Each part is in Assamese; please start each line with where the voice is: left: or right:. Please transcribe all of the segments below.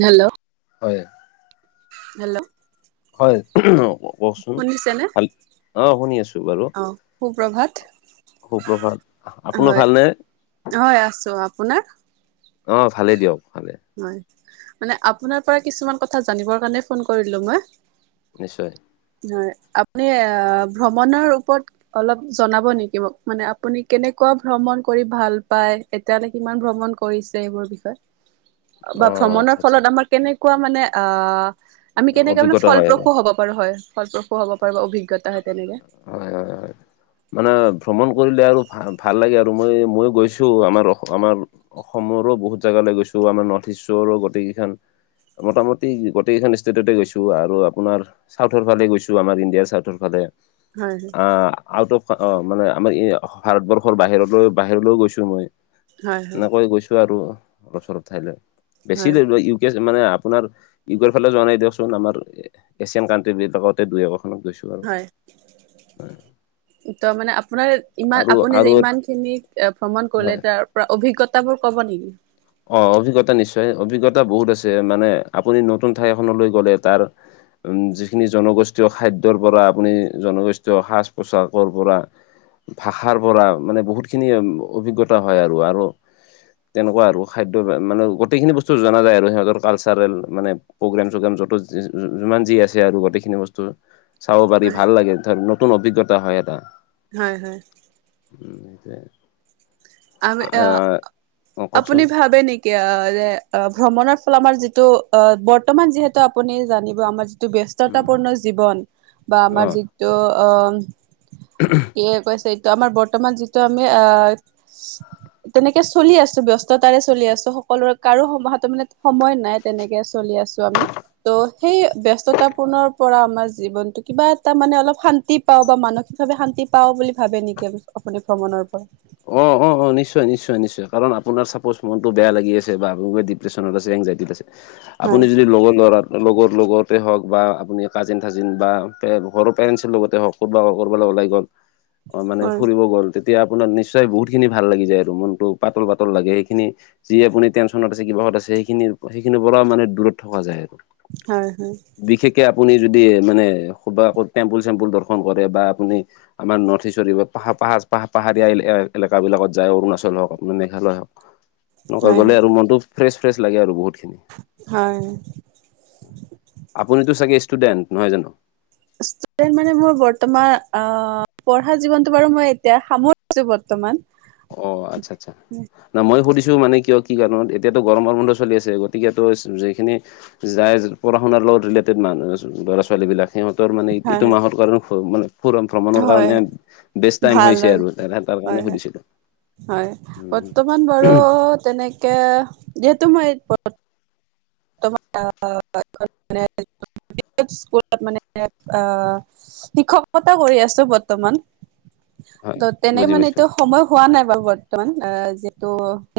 right: হেল্ল'
left: হয়।
right: হেল্ল'।
left: হয়, উ'ম, অ'।
right: শুনিছেনে,
left: শুনি আছো বাৰু
right: অ' সুপ্ৰভাত।
left: সুপ্ৰভাত, আপোনাৰ
right: হয়
left: ভালনে?
right: হয় আছোঁ, আপোনাৰ?
left: অ' ভালে দিয়ক ভালে।
right: হয়, মানে আপোনাৰ পৰা কিছুমান কথা জানিবৰ কাৰণে ফোন কৰিলো মই।
left: নিশ্চয়।
right: হয়, আপুনি আ'হ ভ্ৰমণৰ ওপৰত। অলপ জনাব নেকি মোক মানে আপুনি কেনেকুৱা ভ্ৰমণ কৰি ভাল পায়? এতিয়ালৈ কিমান ভ্ৰমণ কৰিছে এইবোৰ বিষয়ত।
left: অ
right: বা
left: আচ্ছা
right: ভ্ৰমণৰ
left: আচ্ছা
right: ফলত আমাৰ কেনেকুৱা মানে আহ আমি কেনেকে মানে
left: অভিজ্ঞতা হয় আৰু
right: ফলপ্ৰসূ হ'ব পাৰো হয়। ফলপ্ৰসূ হ'ব পাৰো বা অভিজ্ঞতা হয় তেনেকে।
left: হয় হয় হয় মানে ভ্ৰমণ কৰিলে আৰু ভা ভাল লাগে আৰু মই মইয়ো গৈছো আমাৰ, আমাৰ অসমৰো বহুত জেগালৈ গৈছো, আমাৰ নৰ্থ ইষ্টৰো গোটেইকেইখন মোটামুটি গোটেইকেইখন ষ্টেটতে গৈছোঁ। আৰু আপোনাৰ, চাউথৰ ফালে গৈছোঁ। আমাৰ ইণ্ডিয়াৰ চাউথৰ ফালে।
right: হয় হয়
left: অ'! আউট অফ, অ'! মানে, আমাৰ ভাৰতবৰ্ষৰ বাহিৰলৈ, বাহিৰলৈও গৈছোঁ মই।
right: হয় হয়
left: এনেকৈ গৈছো আৰু অলপ- চলপ ঠাইলৈ বেছি
right: হয়
left: লৈ ইউ মানে আপোনাৰ ইউৰোপৰ ফালে যোৱা নাই। দিয়কচোন আমাৰ এছিয়ান কাউন্ট্ৰী বিলাকতে দুই, এখনত গৈছো। আৰু।
right: হয়! তাৰমানে, আপোনাৰ ইমান,
left: আৰু
right: আপুনি যে,
left: আৰু
right: ইমানখিনি ভ্ৰমণ কৰিলে,
left: হয়
right: তাৰ? অভিজ্ঞতা বোৰ ক'ব নেকি?
left: অ'! অভিজ্ঞতা নিশ্চয়! অভিজ্ঞতা বহুত আছে। মানে, আপুনি নতুন ঠাই এখনলৈ গ'লে, তাৰ উম! যিখিনি জনগোষ্ঠীয় খাদ্যৰ পৰা, আপুনি জনগোষ্ঠীয় সাজ -পোচাকৰ পৰা, ভাষাৰ পৰা। মানে, বহুত খিনি অভিজ্ঞতা হয় আৰু, আৰু তেনেকুৱা আৰু। খাদ্য মানে, গোটেইখিনি বস্তু জনা যায় আৰু সিহঁতৰ কালচাৰেল মানে। প্ৰগ্ৰেম- চগ্ৰেম য'ত, যিমান যি আছে আৰু গোটেইখিনি বস্তু। চাব পাৰি,
right: হয়
left: ভাল লাগে! ধৰ নতুন অভিজ্ঞতা হয়, এটা।
right: হয়, হয়।
left: উম! নেযায়।
right: আমি, আঁ
left: অ কওকচোন
right: আপুনি ভাবে নেকি? এতিয়া যে, অ'! ভ্ৰমণৰ ফলত, আমাৰ যিটো, অ'! বৰ্তমান যিহেতু, আপুনি জানিব। আমাৰ যিটো,
left: উম
right: ব্যস্ততাপূৰ্ণ জীৱন বা
left: অ
right: আমাৰ যিটো, আঁ
left: [unintelligible]
right: এইয়ে কৈছে! এইটো আমাৰ বৰ্তমান, যিটো আমি, আঁ তেনেকে চলি আছোঁ, ব্যস্ততাৰে চলি আছোঁ। সকলোৰে, কাৰো হাতত মানে, সময় নাই। তেনেকে চলি আছোঁ আমি। ত'! সেই, ব্যস্ততাপূৰ্ণ পৰা, আমাৰ জীৱনটো কিবা এটা মানে, অলপ শান্তি পাওঁ বা মানসিকভাৱে শান্তি পাওঁ বুলি, ভাবে নেকি আপুনি ভ্ৰমণৰ পৰা?
left: অ' অ' অ'! নিশ্চয়, নিশ্চয়, নিশ্চয়। কাৰণ, আপোনাৰ চাপোজ, মনটো বেয়া লাগি আছে বা আপোনি ডিপ্ৰেছন আছে, এনজাইটিত আছে।
right: হয়
left: আপোনি যদি, লগৰ ল'ৰা লগৰ লগতে হওঁক বা আপুনি, কাজিন- চাজিন বা পে, ঘৰৰ পেৰেণ্টছৰ লগতে হওঁক, ক'ৰবাত ক'ৰবালৈ ওলাই গ'ল।
right: [inaudible]
left: অ'! মানে,
right: হয়
left: ফুৰিব গ'ল। তেতিয়া, আপোনাৰ নিশ্চয় বহুত খিনি ভাল লাগি যায় আৰু মনটো পাতল- পাতল লাগে সেইখিনি। যি আপুনি টেঞ্চনত আছে, কিবাহত আছে। সেইখিনি, সেইখিনিৰ পৰা মানে, দূৰত থকা যায় আৰু।
right: হয়, হয়।
left: বিশেষকে, আপুনি যদি মানে, [unintelligible] ক'ত টেম্পুল-চেম্পুল দৰ্শন কৰে বা আপুনি আমাৰ, নৰ্থ ইষ্ট [unintelligible] পাহা- পাহা পাহাৰীয়া এলে, এ এলেকাবিলাকত যায়, অৰুণাচল হওঁক, আপোনাৰ মেঘালয় হওঁক, এনেকুৱা
right: হয় হয়
left: গ'লে আৰু মনটো ফ্ৰেছ- ফ্ৰেছ লাগে আৰু বহুতখিনি।
right: হয়!
left: আপুনিতো চাগে, ষ্টুডেণ্ট নহয় জানোঁ?
right: ষ্টুডেন্ট মানে, মোৰ বৰ্তমান অ'! পঢ়া জীৱনটো বাৰু মই, এতিয়া সামৰিছোঁ বৰ্তমান।
left: অ'! আচ্ছা, আচ্ছা। না মই সুধিছোঁ মানে, কিয় কি কাৰণত? এতিয়াতো গৰমৰ বন্ধ চলি আছে। গতিকে, ত' যিখিনি যায়। পঢ়া- শুনাৰ লগত ৰিলেটেড মানুহ, ল'ৰা- ছোৱালীবিলাক। সিহঁতৰ মানে,
right: হয়
left: এইটো
right: হয়
left: মাহৰ কাৰণে মানে ভ্ৰমণৰ
right: হয়
left: কাৰণে, বেষ্ট টাইম হৈছে আৰু। তাৰ
right: হয়
left: কাৰণে
right: হয়
left: সুধিছিলোঁ।
right: হয়! বৰ্তমান বাৰু তেনেকে, যিহেতু মই [unintelligible] স্কুলত মানে, আঁ শিক্ষকতা কৰি আছোঁ, বৰ্তমান।
left: হয়
right: ত' তেনে
left: বুজি
right: মানে,
left: পাইছো
right: এইটো সময় হোৱা নাই বাৰু বৰ্তমান। আঁ যিহেতু,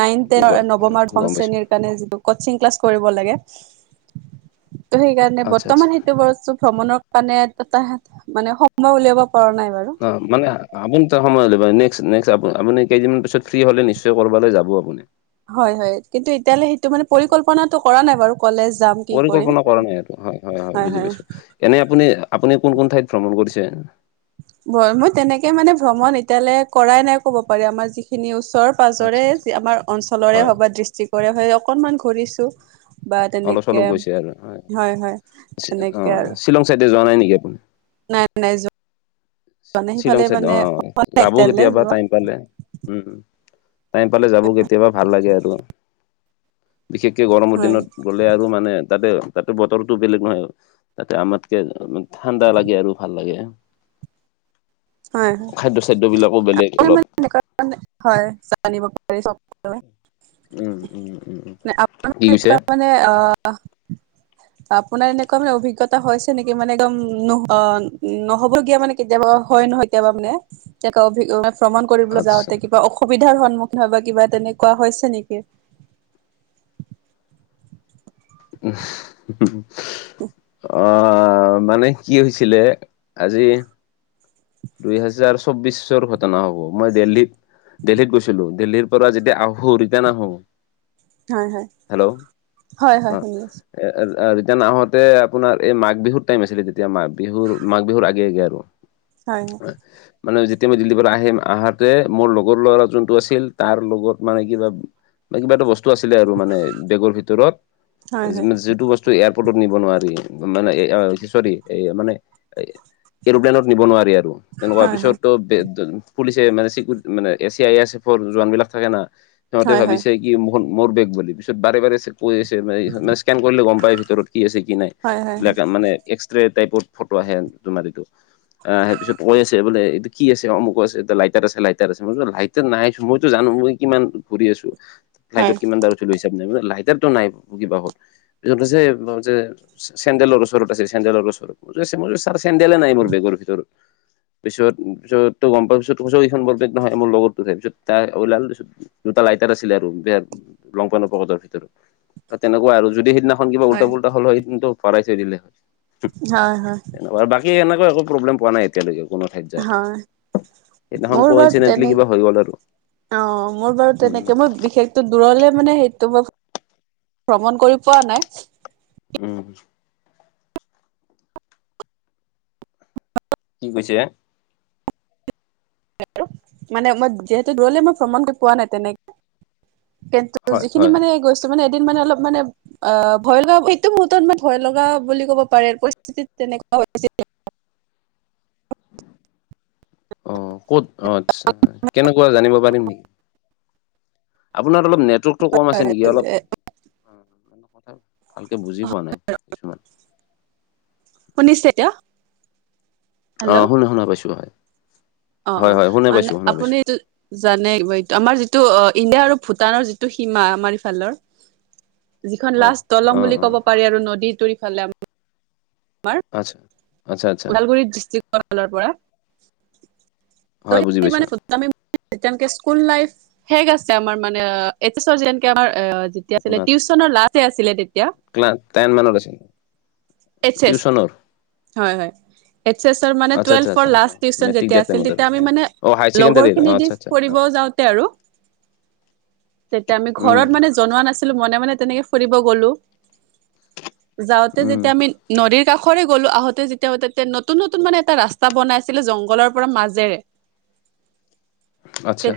right: নাইন-টেনৰ, নৱম আৰু দশম
left: গম পাইছো
right: শ্ৰেণীৰ কাৰণে, কচিং ক্লাছ কৰি হ'ব লাগে। সেইকাৰণে,
left: আচ্ছা আচ্ছা
right: বৰ্তমান সেইটো বস্তু ভ্ৰমণৰ কাৰণে, এটা মানে, সময় উলিয়াব পৰা নাই বাৰু।
left: অ'! মানে, [unintelligible] আপুনি কেইদিনমান পিছত, ফ্ৰী হ'লে নিশ্চয় কৰবালৈ যাব আপোনি?
right: হয়, হয়! কিন্তু, এতিয়ালে সেইটো মানে, পৰিকল্পনাটো কৰা নাই বাৰু। কলেজ যাম কি কৰিম
left: পৰিকল্পনা কৰা নাই এইটো, হয় হয় হয় বুজি পাইছো। এনেই আপুনি আপুনি কোন কোন ঠাইত ভ্ৰমণ কৰিছে?
right: মই তেনেকে মানে ভ্ৰমণ এতিয়ালৈ কৰাই নাই ক'ব পাৰি আমাৰ যিখিনি ওচৰত
left: আচ্ছা
right: পাজৰে
left: আচ্ছা
right: যি আমাৰ অঞ্চলৰে
left: হয়
right: হওক বা ডিষ্ট্ৰিকৰে হয় অকনমান ঘূৰিছো। বা
left: অলপ চলপ
right: তেনেকে
left: গৈছে আৰু
right: হয় হয়,
left: অ
right: তেনেকে আৰু।
left: শ্বিলং চাইতে যোৱা নাই নেকি আপোনি?
right: নাই নাই যোৱা। নাই
left: শ্বিলং
right: সিফালে
left: চাইদ
right: মানে
left: অ, যাব
right: এতিয়ালৈ
left: কেতিয়াবা
right: যোৱা
left: টাইম পালে। উম টাইম পালে যাব কেতিয়াবা ভাল লাগে আৰু। বিশেষকে গৰমৰ
right: হয়
left: দিনত, গ'লে আৰু মানে তাতে তাতে বতৰটো বেলেগ নহয়, তাতে আমাতকে ঠাণ্ডা লাগে আৰু ভাল লাগে।
right: হয় [unintelligible] হয়।
left: খাদ্য চাদ্য বিলাকো বেলেগ অলপ
right: পাৰি
left: উম উম উম উম কি কৈছে
right: [unintelligible] মানে অ আপোনাৰ এনেকুৱা মানে অভিজ্ঞতা হৈছে নেকি, মানে একদম নহ নহবগীয়া মানে কেতিয়াবা হয় নহয় কেতিয়াবা মানে, অভি ভ্ৰমণ কৰিবলৈ
left: আচ্ছা
right: যাওঁতে অসুবিধাৰ সন্মুখীন হয় বা কিবা তেনেকুৱা হৈছে নেকি।
left: হু হু অ অ মানে কি হৈছিলে, আজি দুইহেজাৰ চৌবিশ চৰ ঘটনা হব। মই দিল্লীত দিল্লীত গৈছিলো, দিল্লিৰ পৰা যেতিয়া আহো ৰিটাৰ্ণ আহো!
right: হয় হয়
left: হেল্ল',
right: হয় হয় শুনি
left: অহ,
right: আছো
left: এ ৰিটাৰ্ণ আহোতে আপোনাৰ এই মাঘ বিহুৰ টাইম আছিলে তেতিয়া, মাঘ বিহুৰ - মাঘ বিহুৰ আগে- আগে আৰু। হয়। মানে যেতিয়া মই দিল্লীৰ পৰা আহিম। আহাতে মোৰ লগৰ ল'ৰা যোনটো আছিল তাৰ লগত মানে কিবা বা কিবা এটা বস্তু আছিলে আৰু মানে বেগৰ ভিতৰত,
right: হয় হয়
left: যিটো বস্তু এয়াৰপৰ্ট নিব নোৱাৰি মানে চৰি, মানে এৰোপ্লেনত আৰু তেনেকুৱা
right: হয়
left: পিছতো পুলিচে মানে চিকিউ মানে এ চি আই এছ এফৰ জোৱান বিলাক থাকে না! সিহঁতে
right: হয় হয় হয়
left: ভাবিছে কি মোৰ বেগ বুলি, পিছত বাৰে বাৰে কৈ আছে স্কেন কৰিলে গম পায় ভিতৰত কি আছে কি নাই।
right: হয় হয় হয়
left: এইবিলাক মানে এক্সৰে টাইপৰ ফটো আহে তোমাৰ এইটো আহ সেই পিছ কৈ আছেবোলে এই কি আছে, অমুক আছে লাইটাৰ আছে লাইটাৰ আছে মই লাইটাৰ নাই মইতো জানো মই কিমান ঘূৰি আছো,
right: হয়
left: ফ্লাইটত কিমান দছিলো হিচাপ নাই মানে লাইটাৰতটো নাই কিবাহত। পিছত কৈছে যে চেণ্ডেলৰ ওচৰত আছে, চেণ্ডেলৰ ওচৰত। [unintelligible] মোৰ ছাৰ চেণ্ডেলে নাই মোৰ বেগৰ ভিতৰত। পিছত- পিছত তই গম পিছত ত কছখন বলে নহয়, মোৰ লগতো উঠে পিছত ত ওলাল পিছত দুটা লাইটাৰ আছিলে আৰু বেয়া লং পেণ্টৰ পকেটৰ ভিতৰত। তেনেকুৱা আৰু যদি সিদিনা কিবা উল্টা পুল্টা হ'ল হয়, ন্তটো ভৰাই চৈ দিলে হয়।
right: হয় হয় হয়
left: বাক কী এনেকুৱা একো প্ৰব্লেম পোৱা নাই এতিয়ালৈকে কোনো ঠাইত
right: হয়
left: যা।
right: মোৰ বাৰু তেনেক অ, মোৰ বাৰু
left: উম
right: তেনেকে মই বিশেষ টো দূৰলে মানে সেইটো মই ভ্ৰমণ কৰি পোৱা নাই।
left: উম, কি কৈছে?
right: মানে মই যিহেতু দূৰলে মই ভ্ৰমণক কৰি পোৱা নাই তেনেকে কিন্তু ত,
left: হয়
right: যিখিনি
left: হয় হয়
right: মানে গৈছো, মানে এদিমানে অলপ মানে অ, ভয় লগা এইটো মুহূৰ্তত মানে ভয় লগা বুলি ক'ব পাৰে পৰিস্থিতি তেনেকুৱা হৈছে এতিয়া।
left: অ ক'ত অ ', আচ্ছা হয় কেনেকুৱা জানিব পাৰিম নেকি। আপোনাৰ অলপ নেটৱৰ্কটো কম আছে নেকি অলপ ক ভালকে বুজি পোৱা নাই। কিছুমান
right: শুনিছে এতিয়া।
left: অ,
right: হেল্ল'
left: শুনা - শুনা পাইছো হয়।
right: অ',
left: হয়
right: অ',
left: হয় শুনা
right: মানে
left: পাইছো শুনা পাইছো
right: আপুনি জানে এই আমাৰ যিটো ইণ্ডিয়া আৰু ভূটানৰ যিটো সীমা আমাৰ ইফালৰ যিখন
left: অ',
right: লাষ্ট দলং
left: অ',
right: বুলি
left: অ',
right: ক'ব পাৰি আৰু নদীটোৰ ইফালে আমাৰ
left: আচ্ছা, আচ্ছা, আচ্ছা,
right: ওদালগুৰি ডিষ্ট্ৰিক্ট। ৰ পৰা
left: হয়
right: তই
left: বুজি
right: সেই
left: পাইছোঁ।
right: মানে আমিনকে স্কুল লাইফ হেগ আছে আমাৰ মানে এইছৰ যেনকে আমাৰ আছিল
left: আপোনাৰ
right: টিউচনৰ লাষ্টে আছিলে তেতিয়া।
left: টেন মানত আছিল।
right: এইচ এছ
left: টিউচনৰ
right: হয় - হয়। এইচ এছৰ মানে
left: আচ্ছা, আচ্ছা,
right: টুৱেলভৰ
left: আচ্ছা, অ',
right: লাষ্ট টিউচন
left: মেট্ৰিক
right: যেতিয়া
left: দিয়াৰ
right: আছিল
left: টাইমত আৰু
right: তেতিয়া আমি
left: অ'।
right: মানে
left: অ', হায়াৰ
right: লগৰ
left: ছেকেণ্ডাৰীৰ
right: খিনি
left: অ',
right: দি
left: আচ্ছা, আচ্ছা,
right: ফুৰিব
left: অ',
right: যাও। তে আৰু। তেতিয়া আমি
left: উম,
right: ঘৰত মানে জনোৱা নাছিলো মনে মনে তেনেকে ফুৰিব গলো। যাওঁতে যে
left: উম,
right: ম নদীৰ কাষৰে গ'লো আহোতে যেতিয়াতে নতুন - নতুন মানে এটা ৰাস্ত বনাই আছিলে জংঘলৰ পৰা মাজেৰে।
left: আচ্ছা।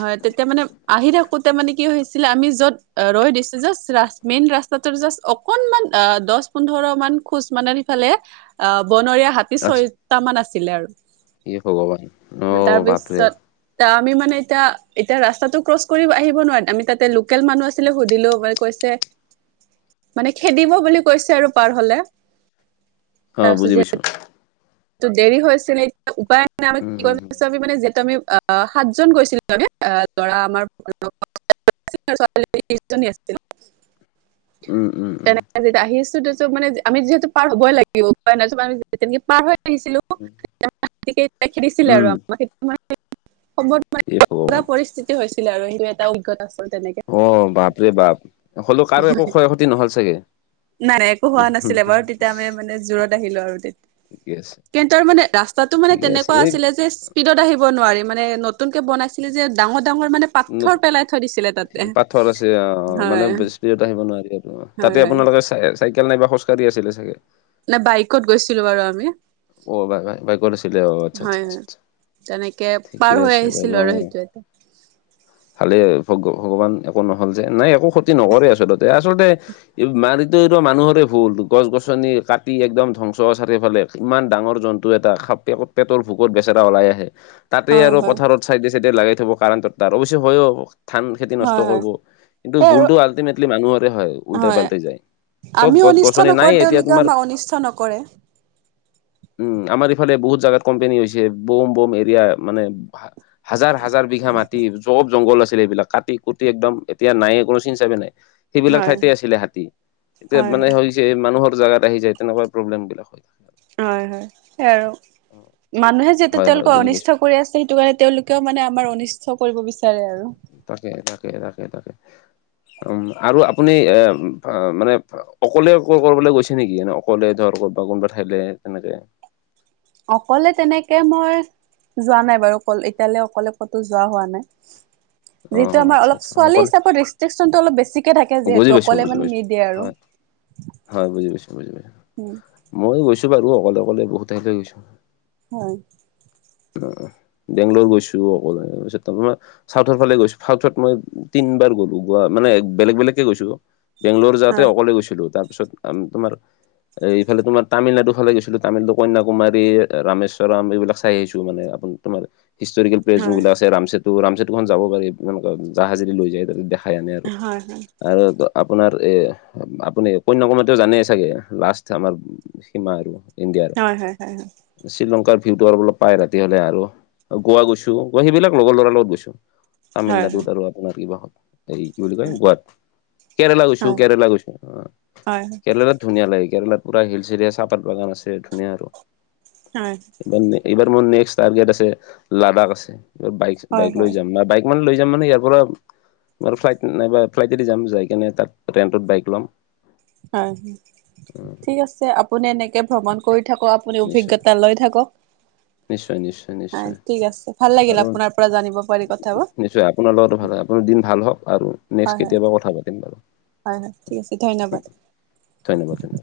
right: হয় তেতিয়া মানে আহি থাকোতে মানে কি হৈছিলে আমি য'ত ৰৈ দিছো ৰা মেইন ৰাস্তা জাষ্ট অকনমান আ দ পোন্ধৰ মান খোজ মানে সেফালে আহ বনৰীয়া হাতী
left: আচ্ছা।
right: ছয়টা মান আছিলে
left: ইয়ে ভগৱান
right: আৰু।
left: অ', বাপৰে
right: তাৰপিছত তা আমি মানে এতিয়া এতিয়া ৰাস্তাটো ক্ৰচ কৰি আহিব নোৱাৰো আমি তাতে লোকেল মানুহ আছ- ছিলো সুধিলো কৈছে মানে খেদিব বুলি কৈছে আৰু পাৰ হ'লে।
left: অ 'বুজি পাইছোঁ।
right: টো দেৰি হৈছিলে এতিয়া উপায় নাই আমি
left: উম,
right: কি
left: হুম, হুম।
right: কৰিম আমি মানে যিহেতু আমি অ 'সাতজন গৈছিলে তানে অ' লৰা আমাৰ [unintelligible] কন আছিল [unintelligible]
left: উম - উম - উম।
right: তেনে যেতিয়া আহিছো মানে আমি যিহেতু পাৰ হবই লাগিব তেনেকে পাৰ হয় আহিছিলো খেদিছিলে
left: উম,
right: আৰুতি [unintelligible]
left: ইয়ে ভগৱান
right: পৰিস্থিতি হৈছিলে আৰু সেইটো এটা অভিজ্ঞতা আছিল। তেনেকে
left: অ, বাপৰে বাপ হলেও কাৰো একো ক্ষয় ক্ষতি নহল চাগে।
right: নাই - নাই একো হোৱা নাছিলে বাৰু তেতিয়া আমি মানে জোৰত আহিলো আৰু তে
left: ঠিকে আছে।
right: কিন্ত তাৰ মানে ৰাস্তাতটো মানে
left: ঠিকে আছে,
right: তেনেকুৱা
left: এই
right: আছিলে যে। পিডত আহিব নোৱাৰি মানে নতুনকৈ বনাইছিলে যে ডাঙৰ ডাঙৰ মানে
left: নত
right: পাথৰ পেলাই থৈ দিছিলে তাতে
left: পাথৰ আছে অ মানে
right: হয়
left: স্পডত আহিব নোৱাৰি আৰু
right: হয়
left: তাতে
right: হয়
left: আপোনালোকে চাইকেল নাইবা খোজকাঢ়ি আছিলে চাগে।
right: নে বাইকত গৈছিলো বাৰু আমি।
left: অ' বাইকত কৰিছিলে অ আচ্ছা
right: হয় হয়
left: আচ্ছা
right: তেনেকে
left: ঠিকে
right: পাৰ হৈ
left: আছে বাৰু
right: আহিছিলো আৰু
left: অ'।
right: সেইটো এটা।
left: ভালে ভগ ভগৱান একো নহল যে নাই একো ক্ষতি নকৰে আচলতে, আচলতে এই মাৰোতো এইটো মানুহৰে ভুল গছ গছনি কাটি একদম ধ্বংস চাৰিওফালে ইমান ডাঙৰ জন্তু এটা খাপকে ক পেটৰ ভোকত বেচেৰা ওলাই আহে। তাতে
right: হয়
left: আৰু
right: হয়
left: পথাৰত চাইডে চাইডে লাগাই থব কাৰেণ্টত তাৰ অৱশ্যে হয়ও ধান। খেতি
right: হয়
left: নষ্ট
right: হয়
left: কৰিব কিন্তু
right: সেই আৰু
left: ভুলতটো আল্টিমেটলি মানুহৰে হয় উলটাই পাল্টাই যায়। চব
right: আমিও
left: গছ
right: অনিষ্ট
left: গছনি নাই
right: নকৰো
left: এতিয়া
right: তেওঁলোকে
left: তোমাৰ
right: আমাক অনিষ্ট নকৰে।
left: উম আমাৰ ইফালে বহুত জাগাত কোম্পোনী হৈছে বম বম এৰিয়া মানে হাজাৰ হাজাৰ বিঘা মাট- চব জংঘল আছিলে এইবিলাক কাটি কুটি একদম এতিয়া নাই কোনো চিন চাপে নাই। সেইবিলাক
right: হয়
left: ঠাইতে আছিলে হাতী এতিয়া
right: হয়
left: মানে
right: হয়
left: হৈছে মানুহৰ জাগাত আহি যায় তেনেকুৱা প্ৰব্লেম বিলাক হয়।
right: হয় হয় সেইয়া আৰু মানুহে যেতিয়া
left: হয় হয়
right: তেওঁলোকক
left: বুজি পাইছো
right: অনিষ্ট কৰি আছে সেইটো কাৰণে তেওঁলোক- কিয় মানে আমাৰ অনিষ্ট কৰিব বিচাৰে আৰু।
left: তাকে তাকে তাকে তাকে উ আৰু আপুনি এ মানে অকলে ক কৰবলে গৈছে নেকি এনে অকলে ধৰ কবা কোনোবা ঠাইলে তেনেকে।
right: অকলে তেনেকে মই যোৱা নাই বাৰু ক এতিয়ালে অকলে ক'তো যোৱা হোৱা নাই।
left: অ
right: যিটো আমাৰ
left: আচ্ছা
right: অলপ
left: আচ্ছা
right: ছোৱালী
left: অকলে
right: হিচাপত ৰেষ্ট্ৰিকচনটো অলপ বেছিক- কে থাকে
left: বুজি
right: যিহেতু
left: পাইছো
right: অকলে
left: বুজি
right: মানে
left: পাইছো
right: নিদিয়ে আৰু।
left: হয় হয় বুজি পাইছো বুজি পাইছো
right: উম,
left: মই গৈছো বাৰু অকলে অকলে বহু ঠাইলৈ গৈছোঁ।
right: হয়।
left: বেংগলৰ গৈছো অকলে তাৰ পিছত তামানে চাউথৰ ফালে গৈছো চাউথত মই তিন বাৰ গ'লো গোৱা মানে বেলেগ বেলেগ গৈছো বেংগলৰ যাওঁতে
right: হয়,
left: অকলে গৈছিলো তাৰপিছত তোমাৰ এ এইফালে তোমাৰ তামিলনাডু ফালে গৈছিলো তামিলনাডু কন্যাকুমাৰী, ৰামেশ্বৰাম এইবিলাক চাই আহিছো মানে। তোমাৰ হিষ্টৰিকেল প্লেছ
right: হয়,
left: যোনবিলাক আছে ৰামচেতো ৰামচেতুখন যাব পাৰি জাহাজী লৈ যায় তাতে দেখাই আনে আৰ।
right: হয় হয়।
left: আৰু আপোনাৰ এ আপুনি কন্যকুমাৰিটো জানেই চাগে লাষ্ট আমাৰ সীমা আৰু ইণ্ডিয়াত
right: হয় হয় হয় হয়
left: শ্ৰীলংকাৰ ভিউটো আৰু অলপ পায় ৰাতি হলে আৰু গোৱা গৈছো অ সেইবিলাক লগৰ ল'ৰাৰ লগত গৈছো
right: হয়, হয়।
left: তামিলনাডুত আৰু আপোনাৰ কিবা হত হৰি কি বুলি কয় গোৱাত কেৰেলা গৈছো
right: হয়,
left: কেৰেলা গৈছো অ
right: হয়,
left: কেৰেলাত ধুনীয়া লাগে কেৰেলাত পুৰা হিলছ এৰিয়া চাহপাত বাগান আছে ধুনীয়া আৰু
right: হয়।
left: মানে এইবাৰ মোৰ নেক্সট টাৰ্গেট আছে লাডাখ আছে, বাইক বাইক লৈ
right: হয়,
left: যাম না বাইক অকমান লৈ যাম মানে ইয়াৰ পৰা ফ্লাইট নাইবা ফ্লাইট জিদি যাম যাই কিনে তাক ৰেনট্ৰত বাইক ল'ম।
right: হয় ঠিক আছে আপুনি এনেকৈ ভ্ৰমণ কৰি থাকক আপুনি
left: নিশ্চয়।
right: অভিজ্ঞতা লৈ থাকক।
left: নিশ্চয় নিশ্চয়।
right: হয়,
left: নিশ্চয়
right: ঠিক আছে ভাল লাগিল
left: আৰু
right: আপোনাৰ পৰা জানিব পাৰি কথাবোৰ
left: নিশ্চয় আপোনাৰ লগতো ভাল হয় আপোনাৰ দিন ভাল হওক আৰু।
right: হয়,
left: নেক্সট
right: হয়।
left: কেতিয়াবা কথা পাতিম বাৰু।
right: হয় হয় ঠিক আছে ধন্যবাদ।
left: ধন্যবাদ ধন্যবাদ